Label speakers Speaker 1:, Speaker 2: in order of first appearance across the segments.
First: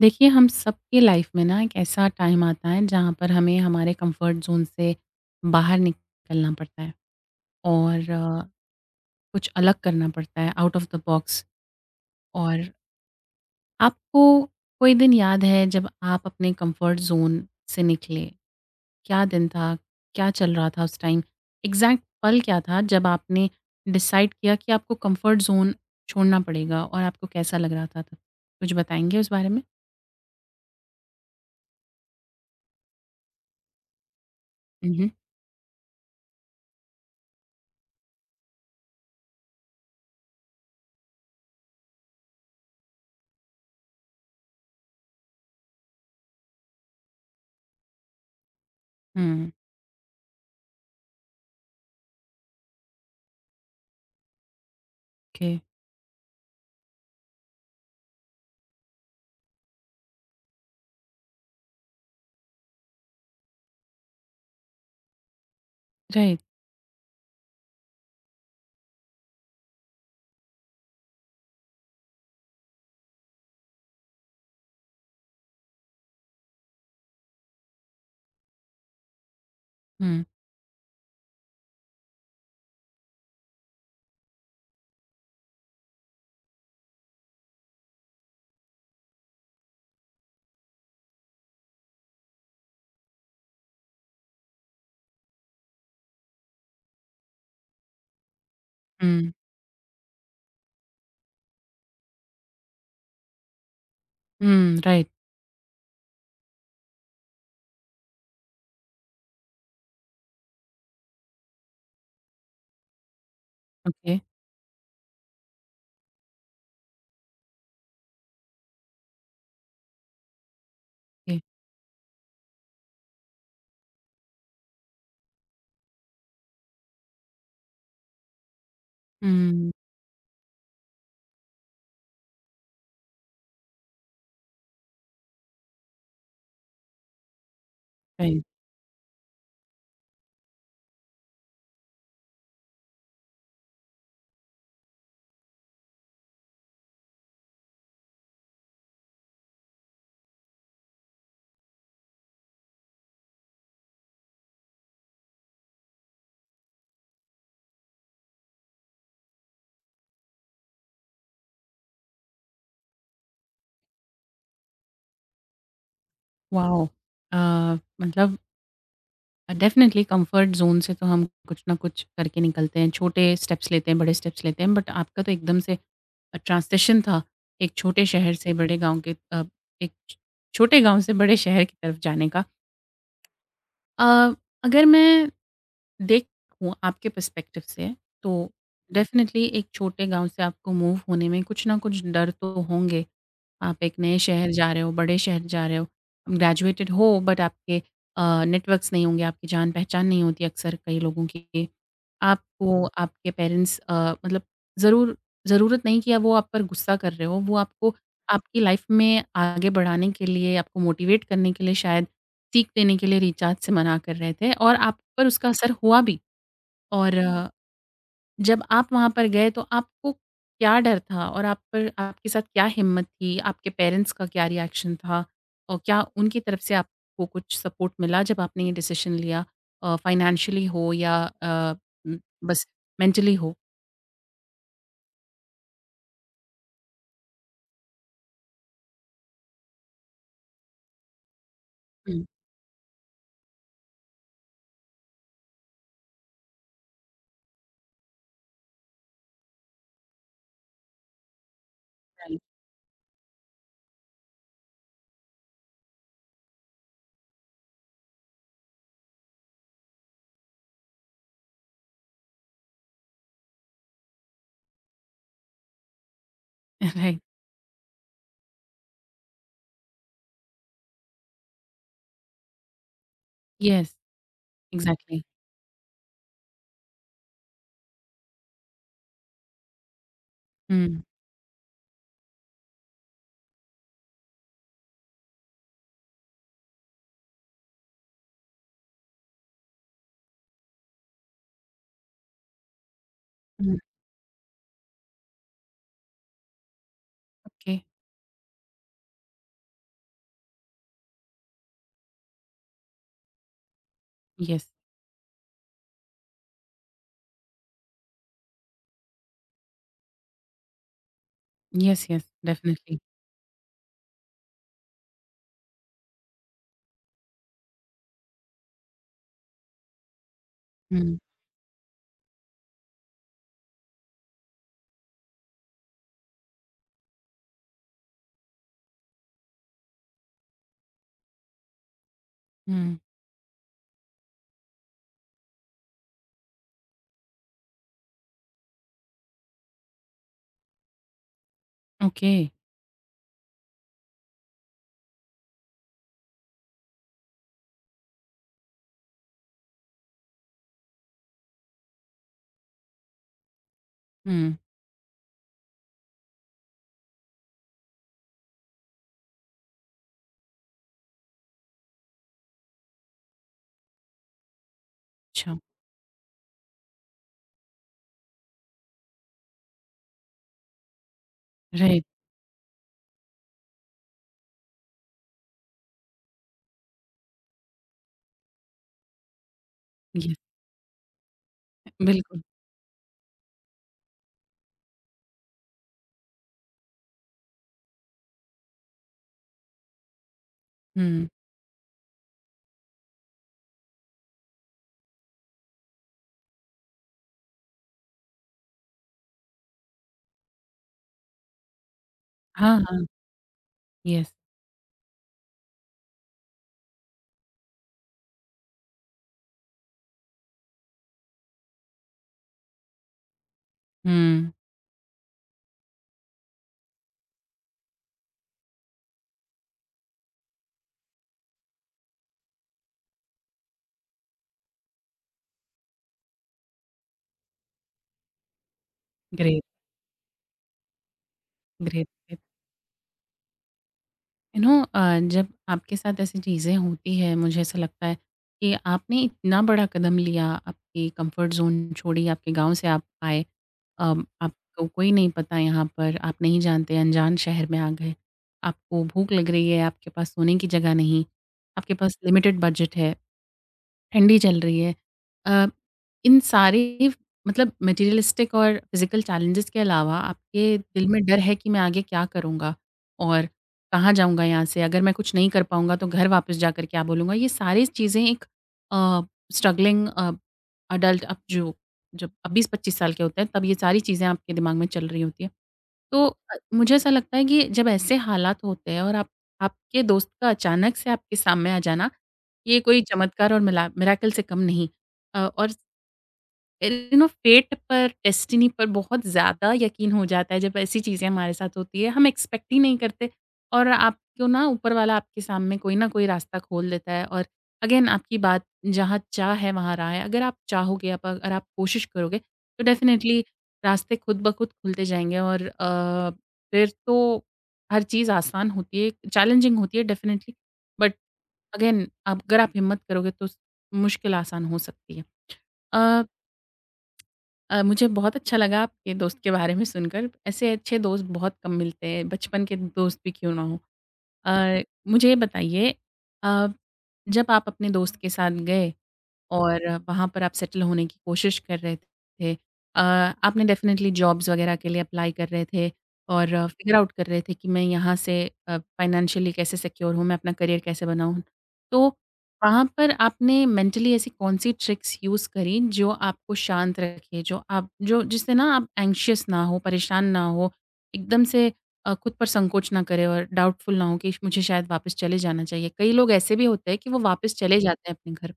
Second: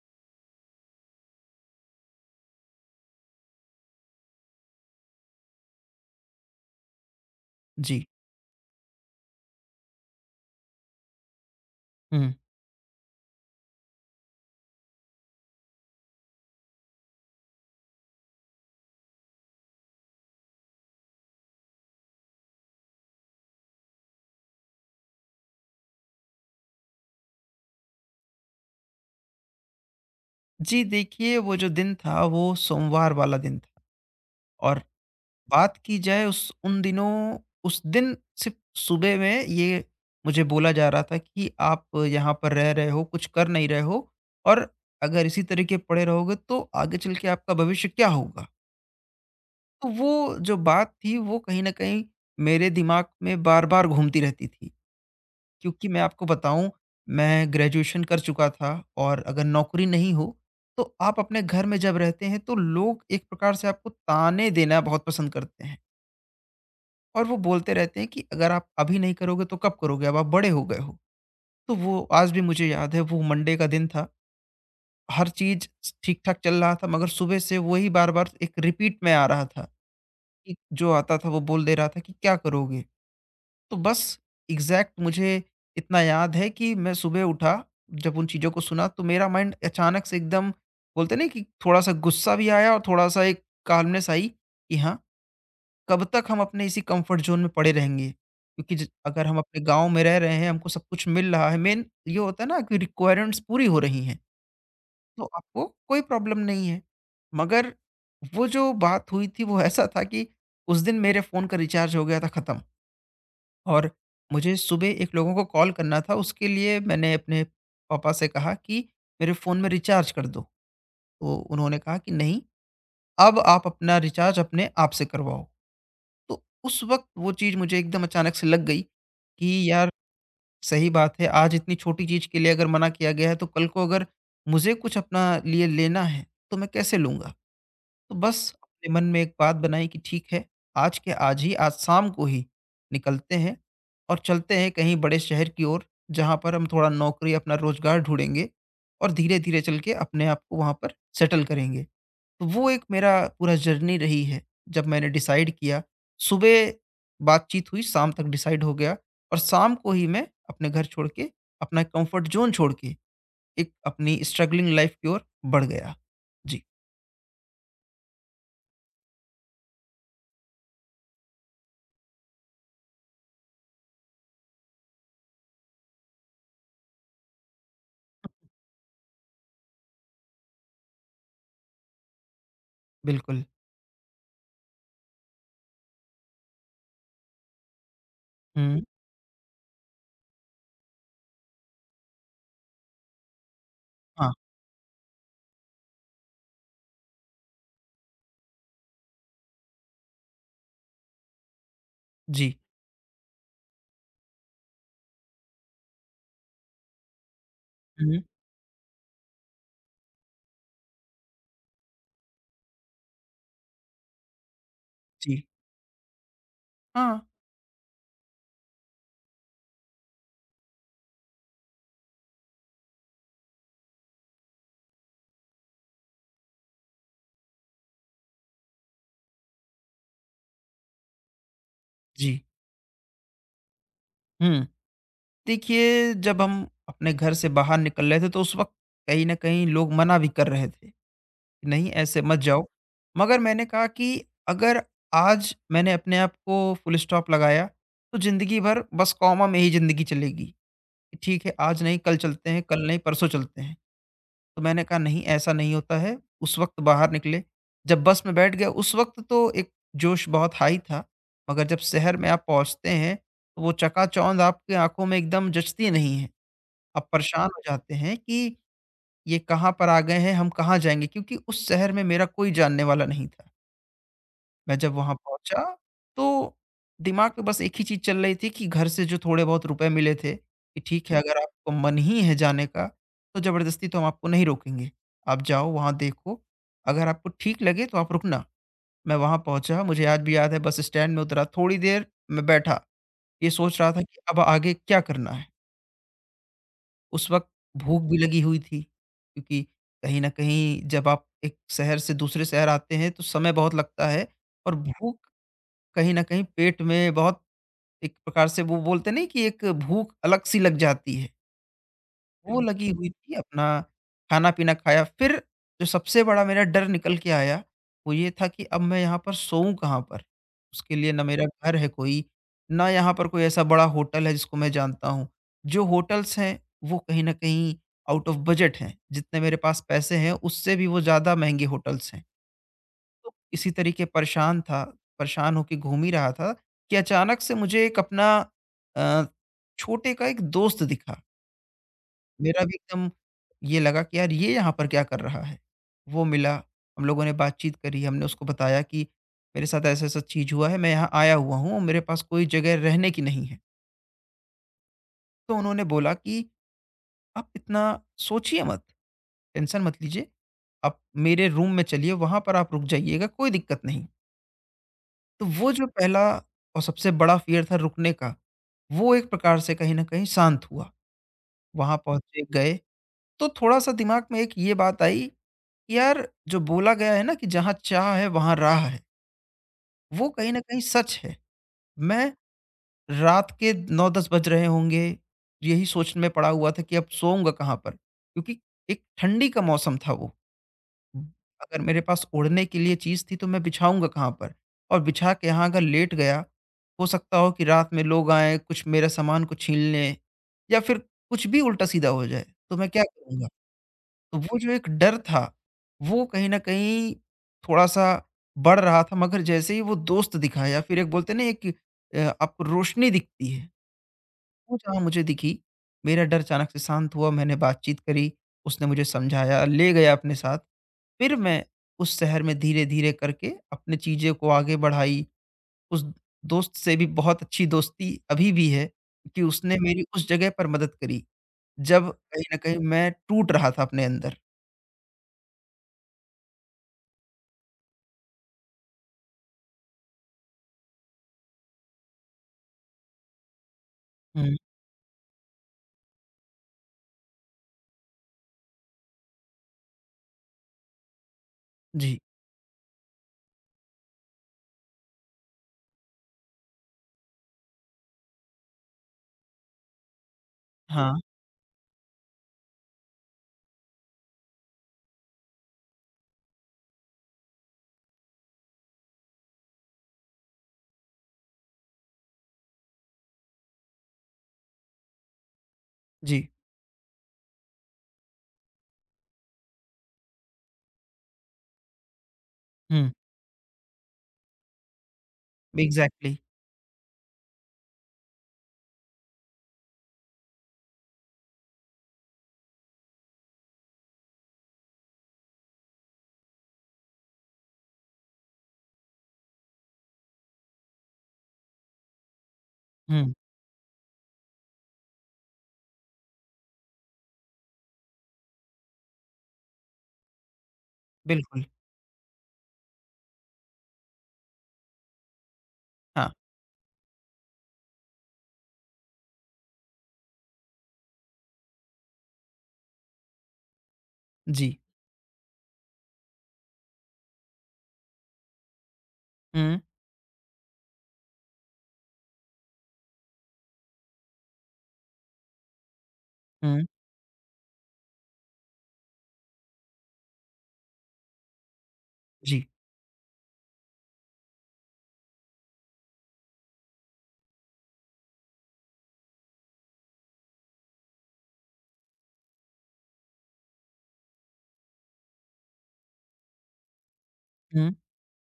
Speaker 1: देखिए, हम सबकी लाइफ़ में ना एक ऐसा टाइम आता है जहाँ पर हमें हमारे कंफर्ट ज़ोन से बाहर निकलना पड़ता है
Speaker 2: जी।
Speaker 1: और कुछ अलग करना पड़ता है आउट ऑफ़ द बॉक्स।
Speaker 2: हुँ।
Speaker 1: और आपको कोई दिन याद है जब आप अपने कंफर्ट ज़ोन से निकले? क्या दिन था? क्या चल रहा था उस टाइम? एग्ज़ैक्ट पल क्या था जब आपने डिसाइड किया कि आपको कंफर्ट ज़ोन छोड़ना पड़ेगा और आपको कैसा लग रहा था तब? कुछ बताएँगे उस बारे में?
Speaker 2: जी, देखिए वो जो दिन था वो सोमवार वाला दिन था और
Speaker 1: हुँ, हुँ।
Speaker 2: बात की जाए उस उन दिनों उस दिन सिर्फ़ सुबह में ये मुझे बोला जा रहा था कि आप यहाँ पर रह रहे हो, कुछ कर नहीं रहे हो और अगर इसी तरीके पड़े रहोगे तो आगे चल के आपका भविष्य क्या होगा?
Speaker 1: हुँ,
Speaker 2: तो वो जो बात थी वो कहीं न कहीं मेरे दिमाग में बार-बार घूमती रहती थी।
Speaker 1: ओके,
Speaker 2: क्योंकि मैं आपको बताऊँ, मैं ग्रेजुएशन कर चुका था और अगर नौकरी नहीं हो, तो आप अपने घर में जब रहते हैं, तो लोग एक प्रकार से आपको ताने देना बहुत पसंद करते हैं
Speaker 1: राइट।
Speaker 2: और वो बोलते रहते हैं कि अगर आप अभी नहीं करोगे, तो कब करोगे? अब आप बड़े हो गए हो। तो वो आज भी मुझे याद है, वो मंडे का दिन था। हर चीज़ ठीक-ठाक चल रहा था, मगर सुबह से वही बार-बार एक रिपीट में आ रहा था
Speaker 1: हुँ।
Speaker 2: कि जो आता था, वो बोल दे रहा था कि, "क्या करोगे? तो बस एग्ज़ैक्ट मुझे इतना याद है कि मैं सुबह उठा, जब उन चीज़ों को सुना तो मेरा माइंड अचानक से एकदम बोलते हैं ना कि थोड़ा-सा गुस्सा भी आया और थोड़ा-सा एक काल्मनेस आई कि हाँ, कब तक हम अपने इसी कम्फ़र्ट ज़ोन में पड़े रहेंगे? क्योंकि ज अगर
Speaker 1: Mm,
Speaker 2: हम अपने गाँव में रह रहे हैं, हमको सब कुछ मिल रहा है, मेन ये होता है ना कि रिक्वायरमेंट्स पूरी हो रही हैं,
Speaker 1: mm, राइट,
Speaker 2: तो आपको कोई प्रॉब्लम नहीं है। मगर वो जो बात हुई थी वो ऐसा था कि उस दिन मेरे फ़ोन का रिचार्ज हो गया था खत्म। और
Speaker 1: ओके,
Speaker 2: मुझे सुबह एक लोगों को कॉल करना था, उसके लिए मैंने अपने पापा से कहा कि मेरे फ़ोन में रिचार्ज कर दो। तो
Speaker 1: ओके,
Speaker 2: उन्होंने कहा कि नहीं, अब आप अपना रिचार्ज अपने आप से करवाओ। तो उस वक़्त वो चीज़ मुझे एकदम अचानक से लग गई कि
Speaker 1: हुँ,
Speaker 2: यार सही बात है, आज इतनी छोटी चीज़ के लिए अगर मना किया गया है, तो कल को अगर मुझे कुछ अपना लिए लेना है, तो मैं कैसे लूँगा? तो
Speaker 1: राइट,
Speaker 2: बस अपने मन में एक बात बनाई कि ठीक है, आज के आज ही, आज शाम को ही निकलते हैं और चलते हैं कहीं बड़े शहर की ओर, जहाँ पर हम थोड़ा नौकरी, अपना रोज़गार ढूँढेंगे और धीरे-धीरे चल के अपने आप को वहाँ पर सेटल करेंगे। तो वो एक मेरा पूरा जर्नी रही है, जब मैंने डिसाइड किया। सुबह बातचीत हुई, शाम तक डिसाइड हो गया और शाम को ही मैं अपने घर छोड़ के, अपना कम्फ़र्ट ज़ोन छोड़ के, एक अपनी स्ट्रगलिंग लाइफ़ की ओर बढ़ गया। जी,
Speaker 1: वॉव! अ, मतलब डेफ़िनिटली कम्फ़र्ट ज़ोन से तो हम कुछ ना कुछ करके निकलते हैं, छोटे स्टेप्स लेते हैं, बड़े स्टेप्स लेते हैं, बट आपका तो एकदम से ट्रांज़िशन था, एक छोटे शहर से बड़े गाँव के एक छ छोटे गाँव से बड़े शहर की तरफ जाने का।
Speaker 2: बिल्कुल।
Speaker 1: अ, अगर मैं देखूँ आपके पर्सपेक्टिव से, तो
Speaker 2: हुँ,
Speaker 1: डेफ़िनिटली एक छोटे गाँव से आपको मूव होने में कुछ ना कुछ डर तो होंगे। आप एक नए
Speaker 2: हाँ।
Speaker 1: शहर जा रहे हो, बड़े शहर जा रहे हो, ग्रेजुएटेड हो बट आपके नेटवर्क्स नहीं होंगे, आपकी जान-पहचान नहीं होती अक्सर कई लोगों की।
Speaker 2: जी।
Speaker 1: आपको आपके पेरेंट्स मतलब ज़रूर ज़रूरत नहीं कि अब वो आप पर गुस्सा कर रहे हो, वो आपको
Speaker 2: हुँ।
Speaker 1: आपकी लाइफ में आगे बढ़ाने के लिए, आपको मोटिवेट करने के लिए शायद सीख देने के लिए रिचार्ज से मना कर रहे थे और आप पर
Speaker 2: जी।
Speaker 1: उसका असर हुआ भी। और
Speaker 2: हाँ,
Speaker 1: जब आप वहाँ पर गए तो आपको क्या डर था और आप पर आपके साथ क्या हिम्मत थी? आपके पेरेंट्स का क्या रिएक्शन था? और क्या उनकी तरफ से आपको कुछ सपोर्ट मिला जब आपने ये डिसीज़न लिया फाइनेंशियली हो या उम,
Speaker 2: जी।
Speaker 1: बस मेंटली हो?
Speaker 2: हुँ। देखिए, जब हम अपने घर से बाहर निकल रहे थे तो उस वक़्त कहीं न कहीं लोग मना भी कर रहे थे, कि नहीं ऐसे
Speaker 1: हुँ,
Speaker 2: मत जाओ। मगर मैंने कहा कि अगर आज मैंने अपने आप को फुल स्टॉप लगाया तो ज़िंदगी भर बस कॉमा में ही ज़िंदगी चलेगी। कि ठीक है, आज नहीं कल
Speaker 1: राइट,
Speaker 2: चलते हैं, कल नहीं परसों चलते हैं। तो मैंने कहा नहीं ऐसा नहीं होता है, उस वक़्त बाहर निकले। जब बस में बैठ गए उस वक़्त तो एक जोश बहुत हाई था, मगर जब शहर में आप पहुँचते हैं, तो वो चकाचौंध आपकी आँखों में एकदम जचती नहीं है। आप
Speaker 1: राइट,
Speaker 2: परेशान हो जाते हैं कि ये कहाँ पर आ गए हैं, हम कहाँ जाएँगे? क्योंकि उस शहर में मेरा कोई जानने वाला नहीं था।
Speaker 1: येस,
Speaker 2: मैं जब वहाँ
Speaker 1: एग्ज़ैक्टली।
Speaker 2: पहुँचा तो दिमाग में बस एक ही चीज़ चल रही थी कि घर से जो थोड़े बहुत रुपए मिले थे कि
Speaker 1: हुँ,
Speaker 2: ठीक है अगर आपको मन ही है जाने का तो ज़बरदस्ती तो हम आपको नहीं रोकेंगे। आप जाओ वहाँ देखो, अगर आपको ठीक लगे तो आप रुकना। मैं वहाँ पहुँचा मुझे आज भी याद है बस स्टैंड में उतरा थोड़ी देर मैं बैठा, ये
Speaker 1: हुँ,
Speaker 2: सोच रहा था कि अब आगे क्या करना है? उस वक़्त
Speaker 1: ओके,
Speaker 2: भूख भी लगी हुई थी क्योंकि कहीं न कहीं जब आप एक शहर से दूसरे शहर आते हैं तो समय बहुत लगता है
Speaker 1: येस,
Speaker 2: और भूख कहीं न कहीं पेट में बहुत एक प्रकार से वो बोलते नहीं कि एक भूख अलग सी लग जाती है,
Speaker 1: येस, येस,
Speaker 2: वो बिल्कुल। लगी
Speaker 1: डेफ़िनिटली।
Speaker 2: हुई थी अपना खाना-पीना खाया। फिर जो सबसे बड़ा मेरा डर निकल के आया, वो ये था कि अब मैं यहाँ पर सोऊँ कहाँ पर? उसके लिए
Speaker 1: हुँ,
Speaker 2: ना मेरा घर है कोई, ना यहाँ पर कोई ऐसा बड़ा होटल है जिसको मैं जानता हूँ। जो होटल्स हैं, वो कहीं न कहीं आउट ऑफ बजट हैं, जितने मेरे पास पैसे हैं उससे भी वो ज़्यादा महँगे होटल्स हैं।
Speaker 1: हुँ,
Speaker 2: तो इसी तरीके परेशान था, परेशान होके घूम ही रहा था कि अचानक से मुझे एक अपना अ, छोटे का एक दोस्त दिखा।
Speaker 1: ओके,
Speaker 2: मेरा भी एकदम ये लगा कि यार ये यहाँ पर क्या कर रहा है? वो मिला, हम लोगों ने बातचीत करी, हमने उसको बताया कि मेरे साथ ऐसा-ऐसा चीज़ हुआ है, मैं यहाँ आया हुआ हूँ, और मेरे पास कोई जगह रहने की नहीं है।
Speaker 1: हुँ,
Speaker 2: तो उन्होंने बोला कि आप इतना सोचिए मत, टेंशन मत लीजिए, आप मेरे रूम में चलिए, वहाँ पर आप रुक जाइएगा, कोई दिक्कत नहीं। तो
Speaker 1: अच्छा,
Speaker 2: वो जो पहला और सबसे बड़ा फ़ियर था रुकने का, वो एक प्रकार से कहीं न कहीं शांत हुआ। वहाँ
Speaker 1: राइट,
Speaker 2: पहुँचे, गए, तो थोड़ा-सा दिमाग में एक ये बात आई कि यार जो बोला गया है ना कि जहाँ चाह है वहाँ राह है, वो
Speaker 1: येस,
Speaker 2: कहीं न कहीं सच है। मैं
Speaker 1: बिल्कुल,
Speaker 2: रात के 9-10 बज रहे होंगे, यही सोच में पड़ा हुआ था कि अब सोऊँगा कहाँ पर? क्योंकि एक ठंडी का मौसम था वो। हुँ।
Speaker 1: हुँ,
Speaker 2: अगर मेरे पास ओढ़ने के लिए चीज़ थी तो मैं बिछाऊँगा कहाँ पर? और बिछा के यहाँ अगर लेट गया, हो सकता हो कि रात में लोग आएँ, कुछ मेरा सामान को छीन लें या फिर कुछ भी उल्टा-सीधा हो जाए,
Speaker 1: हाँ,
Speaker 2: तो मैं क्या
Speaker 1: हाँ,
Speaker 2: करूँगा?
Speaker 1: येस,
Speaker 2: तो वो जो एक डर था, वो कहीं न कहीं थोड़ा-सा बढ़ रहा था मगर जैसे ही वो दोस्त दिखा या फिर एक बोलते हैं ना एक आपको रोशनी दिखती है।
Speaker 1: हुँ,
Speaker 2: वो जहाँ मुझे दिखी, मेरा डर अचानक से शांत हुआ, मैंने बातचीत करी, उसने मुझे समझाया, ले गया अपने साथ। फिर मैं उस शहर में धीरे-धीरे करके अपनी चीज़ों को आगे बढ़ाई। उस दोस्त से भी बहुत अच्छी दोस्ती अभी भी है कि
Speaker 1: ग्रेट।
Speaker 2: उसने मेरी उस जगह पर मदद करी,
Speaker 1: ग्रेट,
Speaker 2: जब
Speaker 1: ग्रेट।
Speaker 2: कहीं न कहीं मैं टूट रहा था अपने अंदर।
Speaker 1: यू नो जब आपके साथ ऐसी चीज़ें होती हैं मुझे ऐसा लगता है कि आपने इतना बड़ा कदम लिया, आपकी कंफर्ट ज़ोन छोड़ी, आपके गाँव से आप आए। अ,
Speaker 2: हुँ,
Speaker 1: आपको कोई नहीं पता यहाँ पर, आप नहीं जानते, अनजान शहर में आ गए, आपको भूख लग रही है, आपके पास सोने की जगह नहीं, आपके पास
Speaker 2: जी,
Speaker 1: लिमिटेड बजट है। ठंडी चल रही है। अ, इन सारे मतलब मटेरियलिस्टिक और फिज़िकल चैलेंजेस के अलावा आपके दिल
Speaker 2: हाँ,
Speaker 1: में डर है कि मैं आगे क्या करूँगा? और कहाँ जाऊँगा यहाँ से? अगर मैं कुछ नहीं कर पाऊँगा तो घर वापस जाकर क्या बोलूँगा? ये सारी चीज़ें एक अ, स्ट्रगलिंग अडल्ट अब जो जब अब 20-25 साल के होते हैं तब ये सारी चीज़ें आपके दिमाग में चल रही होती हैं। तो
Speaker 2: जी,
Speaker 1: मुझे ऐसा लगता है कि जब ऐसे हालात होते हैं और आप आपके दोस्त का अचानक से आपके सामने आ जाना, ये कोई
Speaker 2: हुँ,
Speaker 1: चमत्कार और मिला मिरेकल से कम नहीं। और
Speaker 2: एग्ज़ैक्टली,
Speaker 1: यू नो फेट पर, डेस्टिनी पर बहुत ज़्यादा यकीन हो जाता है जब ऐसी चीज़ें हमारे साथ होती है। हम एक्सपेक्ट ही नहीं करते और आपको ना ऊपर वाला आपके सामने कोई ना कोई रास्ता खोल देता है और अगेन आपकी बात जहाँ चाह है वहाँ राह है। अगर आप चाहोगे, आप अगर आप कोशिश करोगे तो
Speaker 2: हुँ,
Speaker 1: डेफ़िनेटली रास्ते खुद ब खुद खुलते जाएँगे और फिर तो हर चीज़ आसान होती है, चैलेंजिंग होती है डेफ़िनेटली बट
Speaker 2: बिल्कुल,
Speaker 1: अगेन आप अगर आप हिम्मत करोगे तो मुश्किल आसान हो सकती है। अ
Speaker 2: हाँ,
Speaker 1: मुझे बहुत अच्छा लगा आपके दोस्त के बारे में सुनकर। ऐसे अच्छे दोस्त बहुत कम मिलते हैं, बचपन के दोस्त भी क्यों ना हों।
Speaker 2: जी,
Speaker 1: अ, मुझे ये बताइए अ, जब आप अपने दोस्त के साथ गए
Speaker 2: हुँ,
Speaker 1: और वहाँ पर आप सेटल होने की कोशिश कर रहे थे। अ, आपने डेफ़िनेटली जॉब्स वग़ैरह के लिए अप्लाई कर रहे थे और
Speaker 2: हुँ,
Speaker 1: फ़िगर आउट कर रहे थे कि मैं यहाँ से फ़ाइनेंशियली कैसे सिक्योर हूँ, मैं अपना करियर कैसे बनाऊँ। तो
Speaker 2: जी,
Speaker 1: वहाँ पर आपने मेंटली ऐसी कौन-सी ट्रिक्स यूज़ करी जो आपको शांत रखे, जो आप जो जिससे ना आप एंग्शियस ना हो, परेशान ना हो, एकदम से खुद पर संकोच ना करें और डाउटफुल ना हो कि मुझे शायद वापस चले जाना चाहिए। कई लोग ऐसे भी होते हैं कि वो वापस चले
Speaker 2: हुँ,
Speaker 1: जाते हैं अपने घर।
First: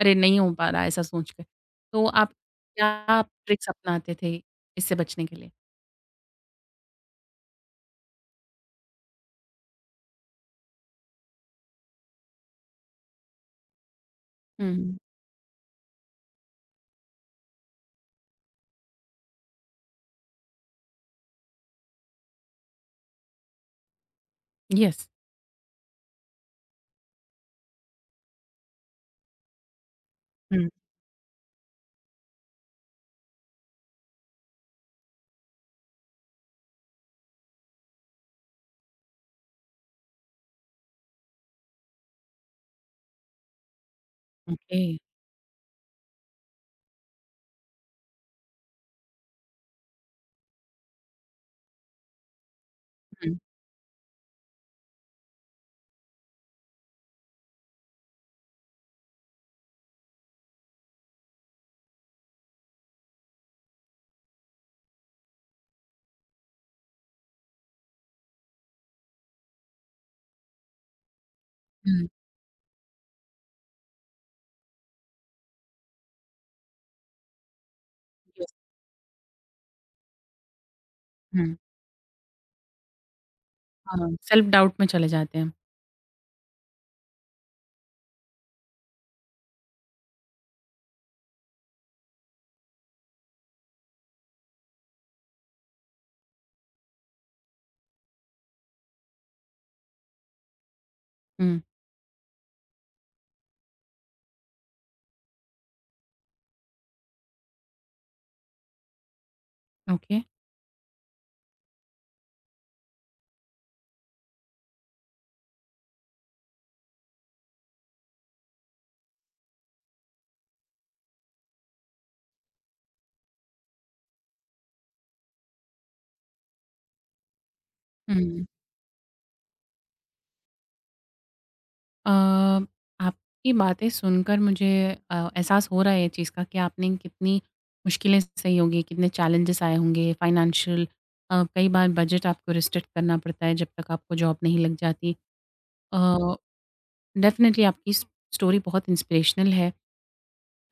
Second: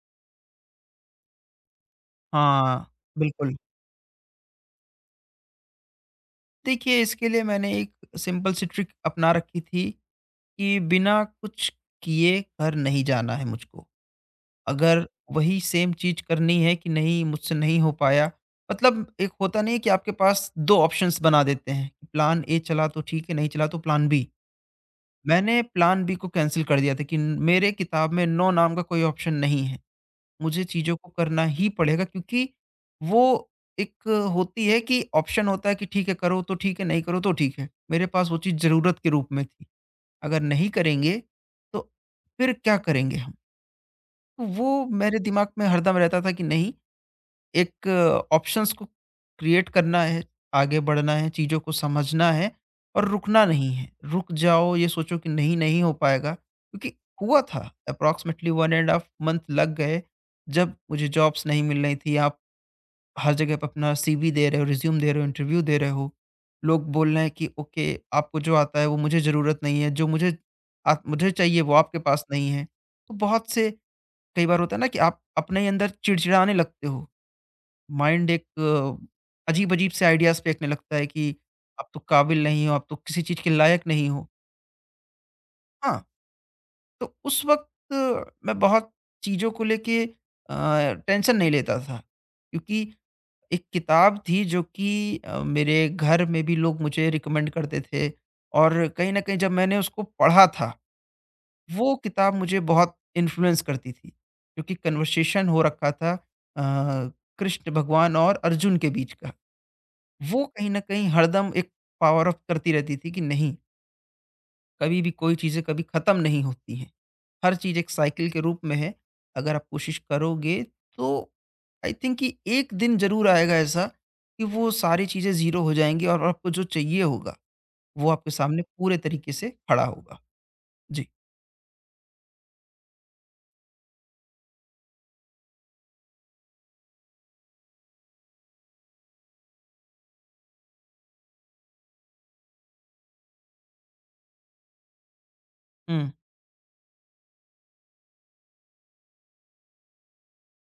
Speaker 1: अरे! नहीं हो पा रहा ऐसा सोच के। तो आप
Speaker 2: हाँ,
Speaker 1: क्या
Speaker 2: बिल्कुल।
Speaker 1: ट्रिक्स अपनाते थे इससे बचने के लिए?
Speaker 2: देखिए, इसके लिए मैंने एक सिंपल सी ट्रिक अपना रखी थी कि बिना कुछ किए घर नहीं जाना है मुझको।
Speaker 1: हुँ,
Speaker 2: अगर वही सेम चीज़ करनी है कि नहीं मुझसे नहीं हो पाया, मतलब एक होता नहीं है कि आपके पास 2 ऑप्शंस बना देते हैं, कि प्लान ए चला तो ठीक है, नहीं चला तो प्लान बी।
Speaker 1: येस।
Speaker 2: मैंने प्लान बी को कैंसल कर दिया था कि मेरे किताब में नो नाम का कोई ऑप्शन नहीं है। मुझे
Speaker 1: हुँ,
Speaker 2: चीज़ों को करना ही पड़ेगा क्योंकि वो एक होती है कि ऑप्शन होता है कि ठीक है करो तो ठीक है, नहीं करो तो ठीक है। मेरे पास वो चीज़ ज़रूरत के रूप में थी। अगर नहीं करेंगे, तो फिर क्या करेंगे हम? तो
Speaker 1: ओके।
Speaker 2: वो मेरे दिमाग में हरदम रहता था कि नहीं एक ऑप्शंस को क्रिएट करना है, आगे बढ़ना है, चीज़ों को समझना है और
Speaker 1: हुँ,
Speaker 2: रुकना नहीं है। रुक जाओ, ये सोचो कि नहीं, नहीं हो पाएगा क्योंकि हुआ था अप्रॉक्सिमेटली 1 एंड हाफ मंथ लग गए, जब मुझे जॉब्स नहीं मिल रही थी। आप हर जगह पे अपना सीवी दे रहे हो, रिज़्यूम दे रहे हो, इंटरव्यू दे रहे हो। लोग बोल रहे हैं कि ओके, आपको जो आता है वो मुझे ज़रूरत नहीं है, जो मुझे आप मुझे चाहिए वो आपके
Speaker 1: हुँ,
Speaker 2: पास नहीं है। तो बहुत से कई बार होता है ना कि आप अपने ही अंदर चिड़चिड़ाने लगते हो माइंड एक
Speaker 1: येस,
Speaker 2: अजीब-अजीब से आइडियाज़ फेंकने लगता है कि
Speaker 1: हुँ,
Speaker 2: आप तो काबिल नहीं हो, आप तो किसी चीज़ के लायक नहीं
Speaker 1: हाँ,
Speaker 2: हो।
Speaker 1: सेल्फ डाउट में चले जाते हैं हम।
Speaker 2: हाँ, तो उस वक़्त मैं बहुत चीज़ों को लेके अ, टेंशन नहीं लेता था क्योंकि एक किताब थी जो कि मेरे घर में भी लोग मुझे रिकमेंड करते थे और कहीं न कहीं जब मैंने उसको पढ़ा था,
Speaker 1: हुँ,
Speaker 2: वो किताब मुझे बहुत इन्फ्लुएंस करती थी क्योंकि कन्वर्सेशन हो रखा था अ, कृष्ण भगवान और अर्जुन के बीच का।
Speaker 1: ओके।
Speaker 2: वो कहीं न कहीं हरदम एक पावर अप करती रहती थी कि नहीं, कभी भी कोई चीज़ें कभी ख़त्म नहीं होती हैं। हर चीज़ एक साइकिल के रूप में है। अगर आप कोशिश करोगे तो आई थिंक कि एक दिन ज़रूर आएगा ऐसा कि वो सारी चीज़ें ज़ीरो हो जाएँगी और आपको जो चाहिए होगा, वो आपके
Speaker 1: हुँ।
Speaker 2: सामने पूरे तरीके से खड़ा होगा। जी।
Speaker 1: अ, आपकी बातें सुनकर मुझे एहसास हो रहा है ये चीज़ का कि आपने कितनी मुश्किलें सही होंगी, कितने चैलेंजेस आए होंगे फाइनेंशियल। कई बार बजट आपको रिस्ट्रिक्ट करना पड़ता है जब तक आपको जॉब नहीं लग जाती। अ
Speaker 2: हुँ।
Speaker 1: डेफ़िनिटली आपकी स स्टोरी बहुत इंस्पिरेशनल है एंड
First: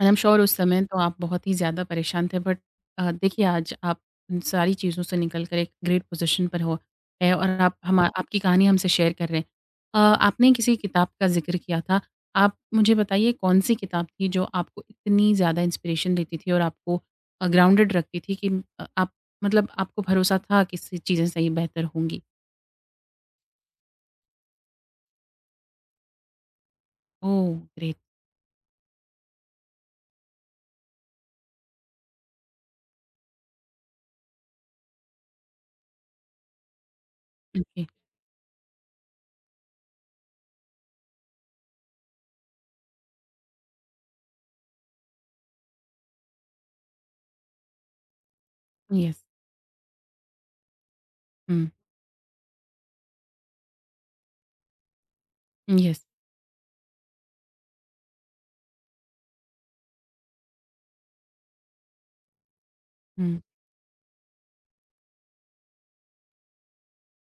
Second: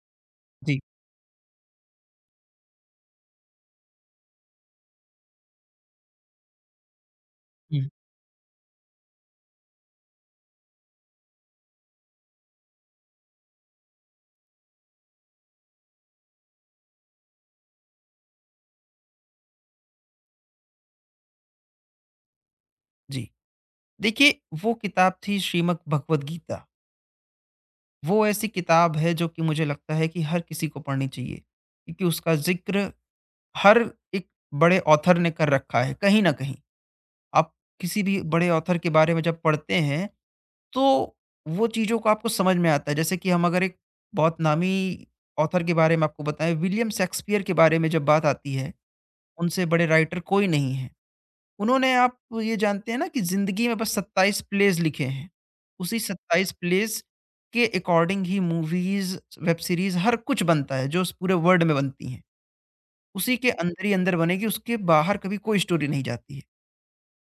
Speaker 1: आई एम श्योर उस
Speaker 2: जी।
Speaker 1: समय तो आप बहुत ही ज़्यादा परेशान थे बट देखिए आज आप इन सारी चीज़ों से निकल कर एक ग्रेट पोज़ीशन पर हो है और आप
Speaker 2: हुँ,
Speaker 1: हम आपकी कहानी हमसे शेयर कर रहे हैं। आपने किसी किताब का ज़िक्र किया था, आप मुझे बताइए कौन-सी किताब थी जो आपको इतनी ज़्यादा इंस्पिरेशन देती थी और आपको ग्राउंडेड रखती थी कि आप मतलब आपको भरोसा था कि स चीज़ें सही बेहतर होंगी?
Speaker 2: जी। देखिए, वो किताब थी श्रीमद् भगवद गीता।
Speaker 1: Oh great!
Speaker 2: वो ऐसी किताब है जो कि मुझे लगता है कि हर किसी को पढ़नी चाहिए क्योंकि उसका ज़िक्र हर एक बड़े ऑथर ने कर रखा है कहीं न कहीं। आप
Speaker 1: ओके येस।
Speaker 2: किसी भी बड़े ऑथर के बारे में जब पढ़ते हैं, तो वो चीज़ों को आपको समझ में आता है। जैसे कि हम अगर एक बहुत नामी ऑथर के बारे में आपको बताएँ, विलियम शेक्सपियर के बारे में जब बात आती है,
Speaker 1: हुँ,
Speaker 2: उनसे बड़े राइटर कोई नहीं है। उन्होंने आप ये जानते हैं ना कि ज़िंदगी में बस 27 प्लेज़ लिखे हैं। उसी
Speaker 1: येस।
Speaker 2: 27 प्लेज़ के अकॉर्डिंग ही मूवीज़, वेब सीरीज़ हर कुछ बनता है, जो उस पूरे वर्ल्ड में बनती हैं। उसी
Speaker 1: हुँ,
Speaker 2: के अंदर ही अंदर बनेगी, उसके बाहर कभी कोई स्टोरी नहीं जाती है।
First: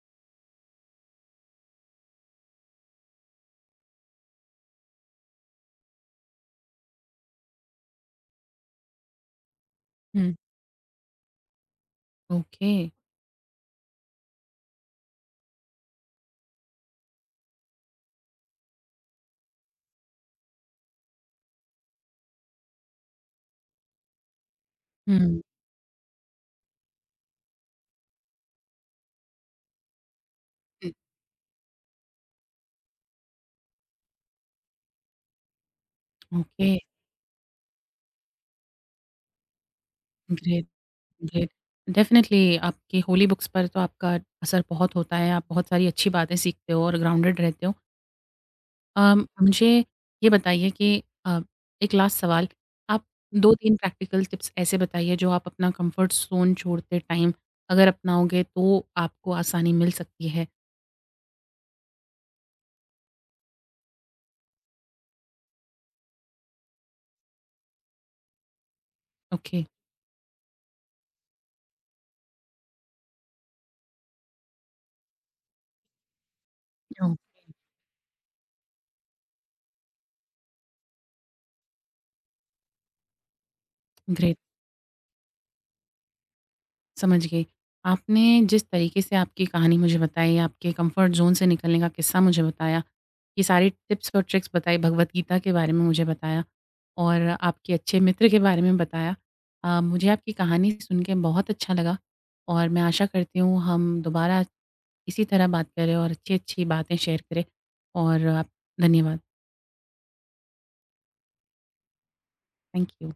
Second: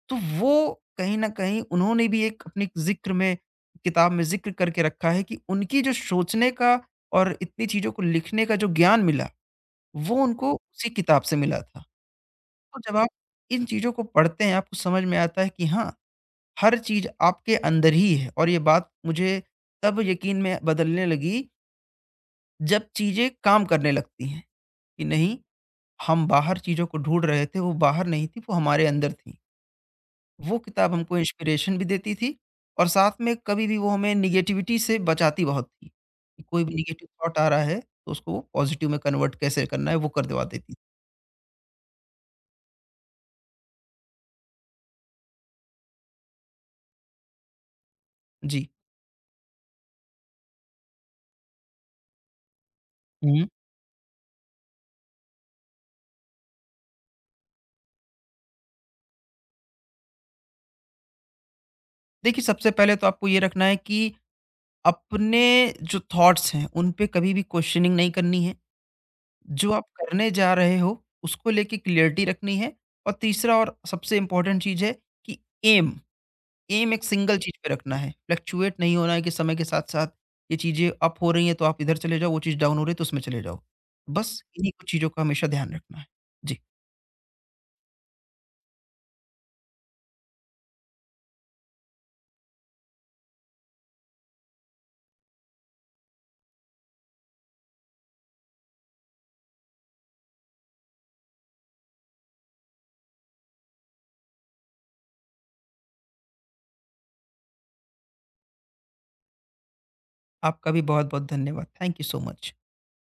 Speaker 2: तो वो कहीं न कहीं उन्होंने भी एक अपने ज़िक्र में किताब में ज़िक्र करके रखा है कि उनकी जो सोचने का और इतनी चीज़ों को लिखने का जो ज्ञान मिला, वो
Speaker 1: हुँ।
Speaker 2: उनको उसी किताब से मिला था।
Speaker 1: ओके।
Speaker 2: तो जब आप इन चीज़ों को पढ़ते हैं, आपको समझ में आता है कि हाँ, हर चीज़ आपके अंदर ही है और ये बात मुझे तब यकीन में बदलने लगी, जब चीज़ें काम करने लगती हैं, कि नहीं
Speaker 1: हुँ।
Speaker 2: हम बाहर चीज़ों को ढूँढ रहे थे, वो बाहर नहीं थी, वो हमारे अंदर थी। वो
Speaker 1: हुँ।
Speaker 2: किताब हमको इंस्पिरेशन भी देती थी और साथ में कभी भी वो हमें नेगेटिविटी से बचाती बहुत थी, कि कोई
Speaker 1: ओके,
Speaker 2: भी नेगेटिव थॉट आ रहा है, तो उसको वो पॉज़िटिव में कन्वर्ट कैसे करना है, वो कर दिलवा
Speaker 1: ग्रेट,
Speaker 2: देती थी।
Speaker 1: ग्रेट। डेफ़िनिटली आपकी होली बुक्स पर तो आपका असर बहुत होता है, आप बहुत सारी अच्छी बातें सीखते हो और ग्राउंडेड रहते हो।
Speaker 2: जी।
Speaker 1: मुझे ये बताइए कि एक लास्ट सवाल, आप
Speaker 2: हुँ।
Speaker 1: 2-3 प्रैक्टिकल टिप्स ऐसे बताइए जो आप अपना कम्फ़र्ट ज़ोन छोड़ते टाइम अगर अपनाओगे तो आपको आसानी मिल सकती है?
Speaker 2: देखिए, सबसे पहले तो आपको ये रखना है कि अपने जो थॉट्स हैं, उन पे कभी भी क्वेश्चनिंग नहीं करनी है।
Speaker 1: ओके,
Speaker 2: जो आप करने जा रहे हो, उसको लेके क्लियरिटी रखनी है और तीसरा और सबसे इम्पोर्टेंट चीज़ है कि ऐम एम एक
Speaker 1: ओह!
Speaker 2: सिंगल चीज़ पे रखना है, फ्लक्चुएट नहीं होना है कि समय के साथ-साथ ये चीज़ें अप हो रही हैं, तो आप इधर चले जाओ, वो चीज़ डाउन हो रही है, तो उसमें चले जाओ।
Speaker 1: ग्रेट।
Speaker 2: बस इन्हीं कुछ चीज़ों का हमेशा ध्यान रखना है। जी,
Speaker 1: समझ गई। आपने जिस तरीके से आपकी कहानी मुझे बताई, आपके कंफर्ट ज़ोन से निकलने का किस्सा मुझे बताया, ये सारी टिप्स और ट्रिक्स बताई, भगवद गीता के बारे में मुझे बताया और आपके अच्छे मित्र के बारे में बताया। मुझे आपकी कहानी सुन के बहुत अच्छा लगा और मैं आशा करती हूँ हम दोबारा इसी तरह बात करें और अच्छी-अच्छी बातें शेयर करें और आप धन्यवाद।
Speaker 2: आपका भी बहुत-बहुत धन्यवाद। Thank you so much.
Speaker 1: Thank you.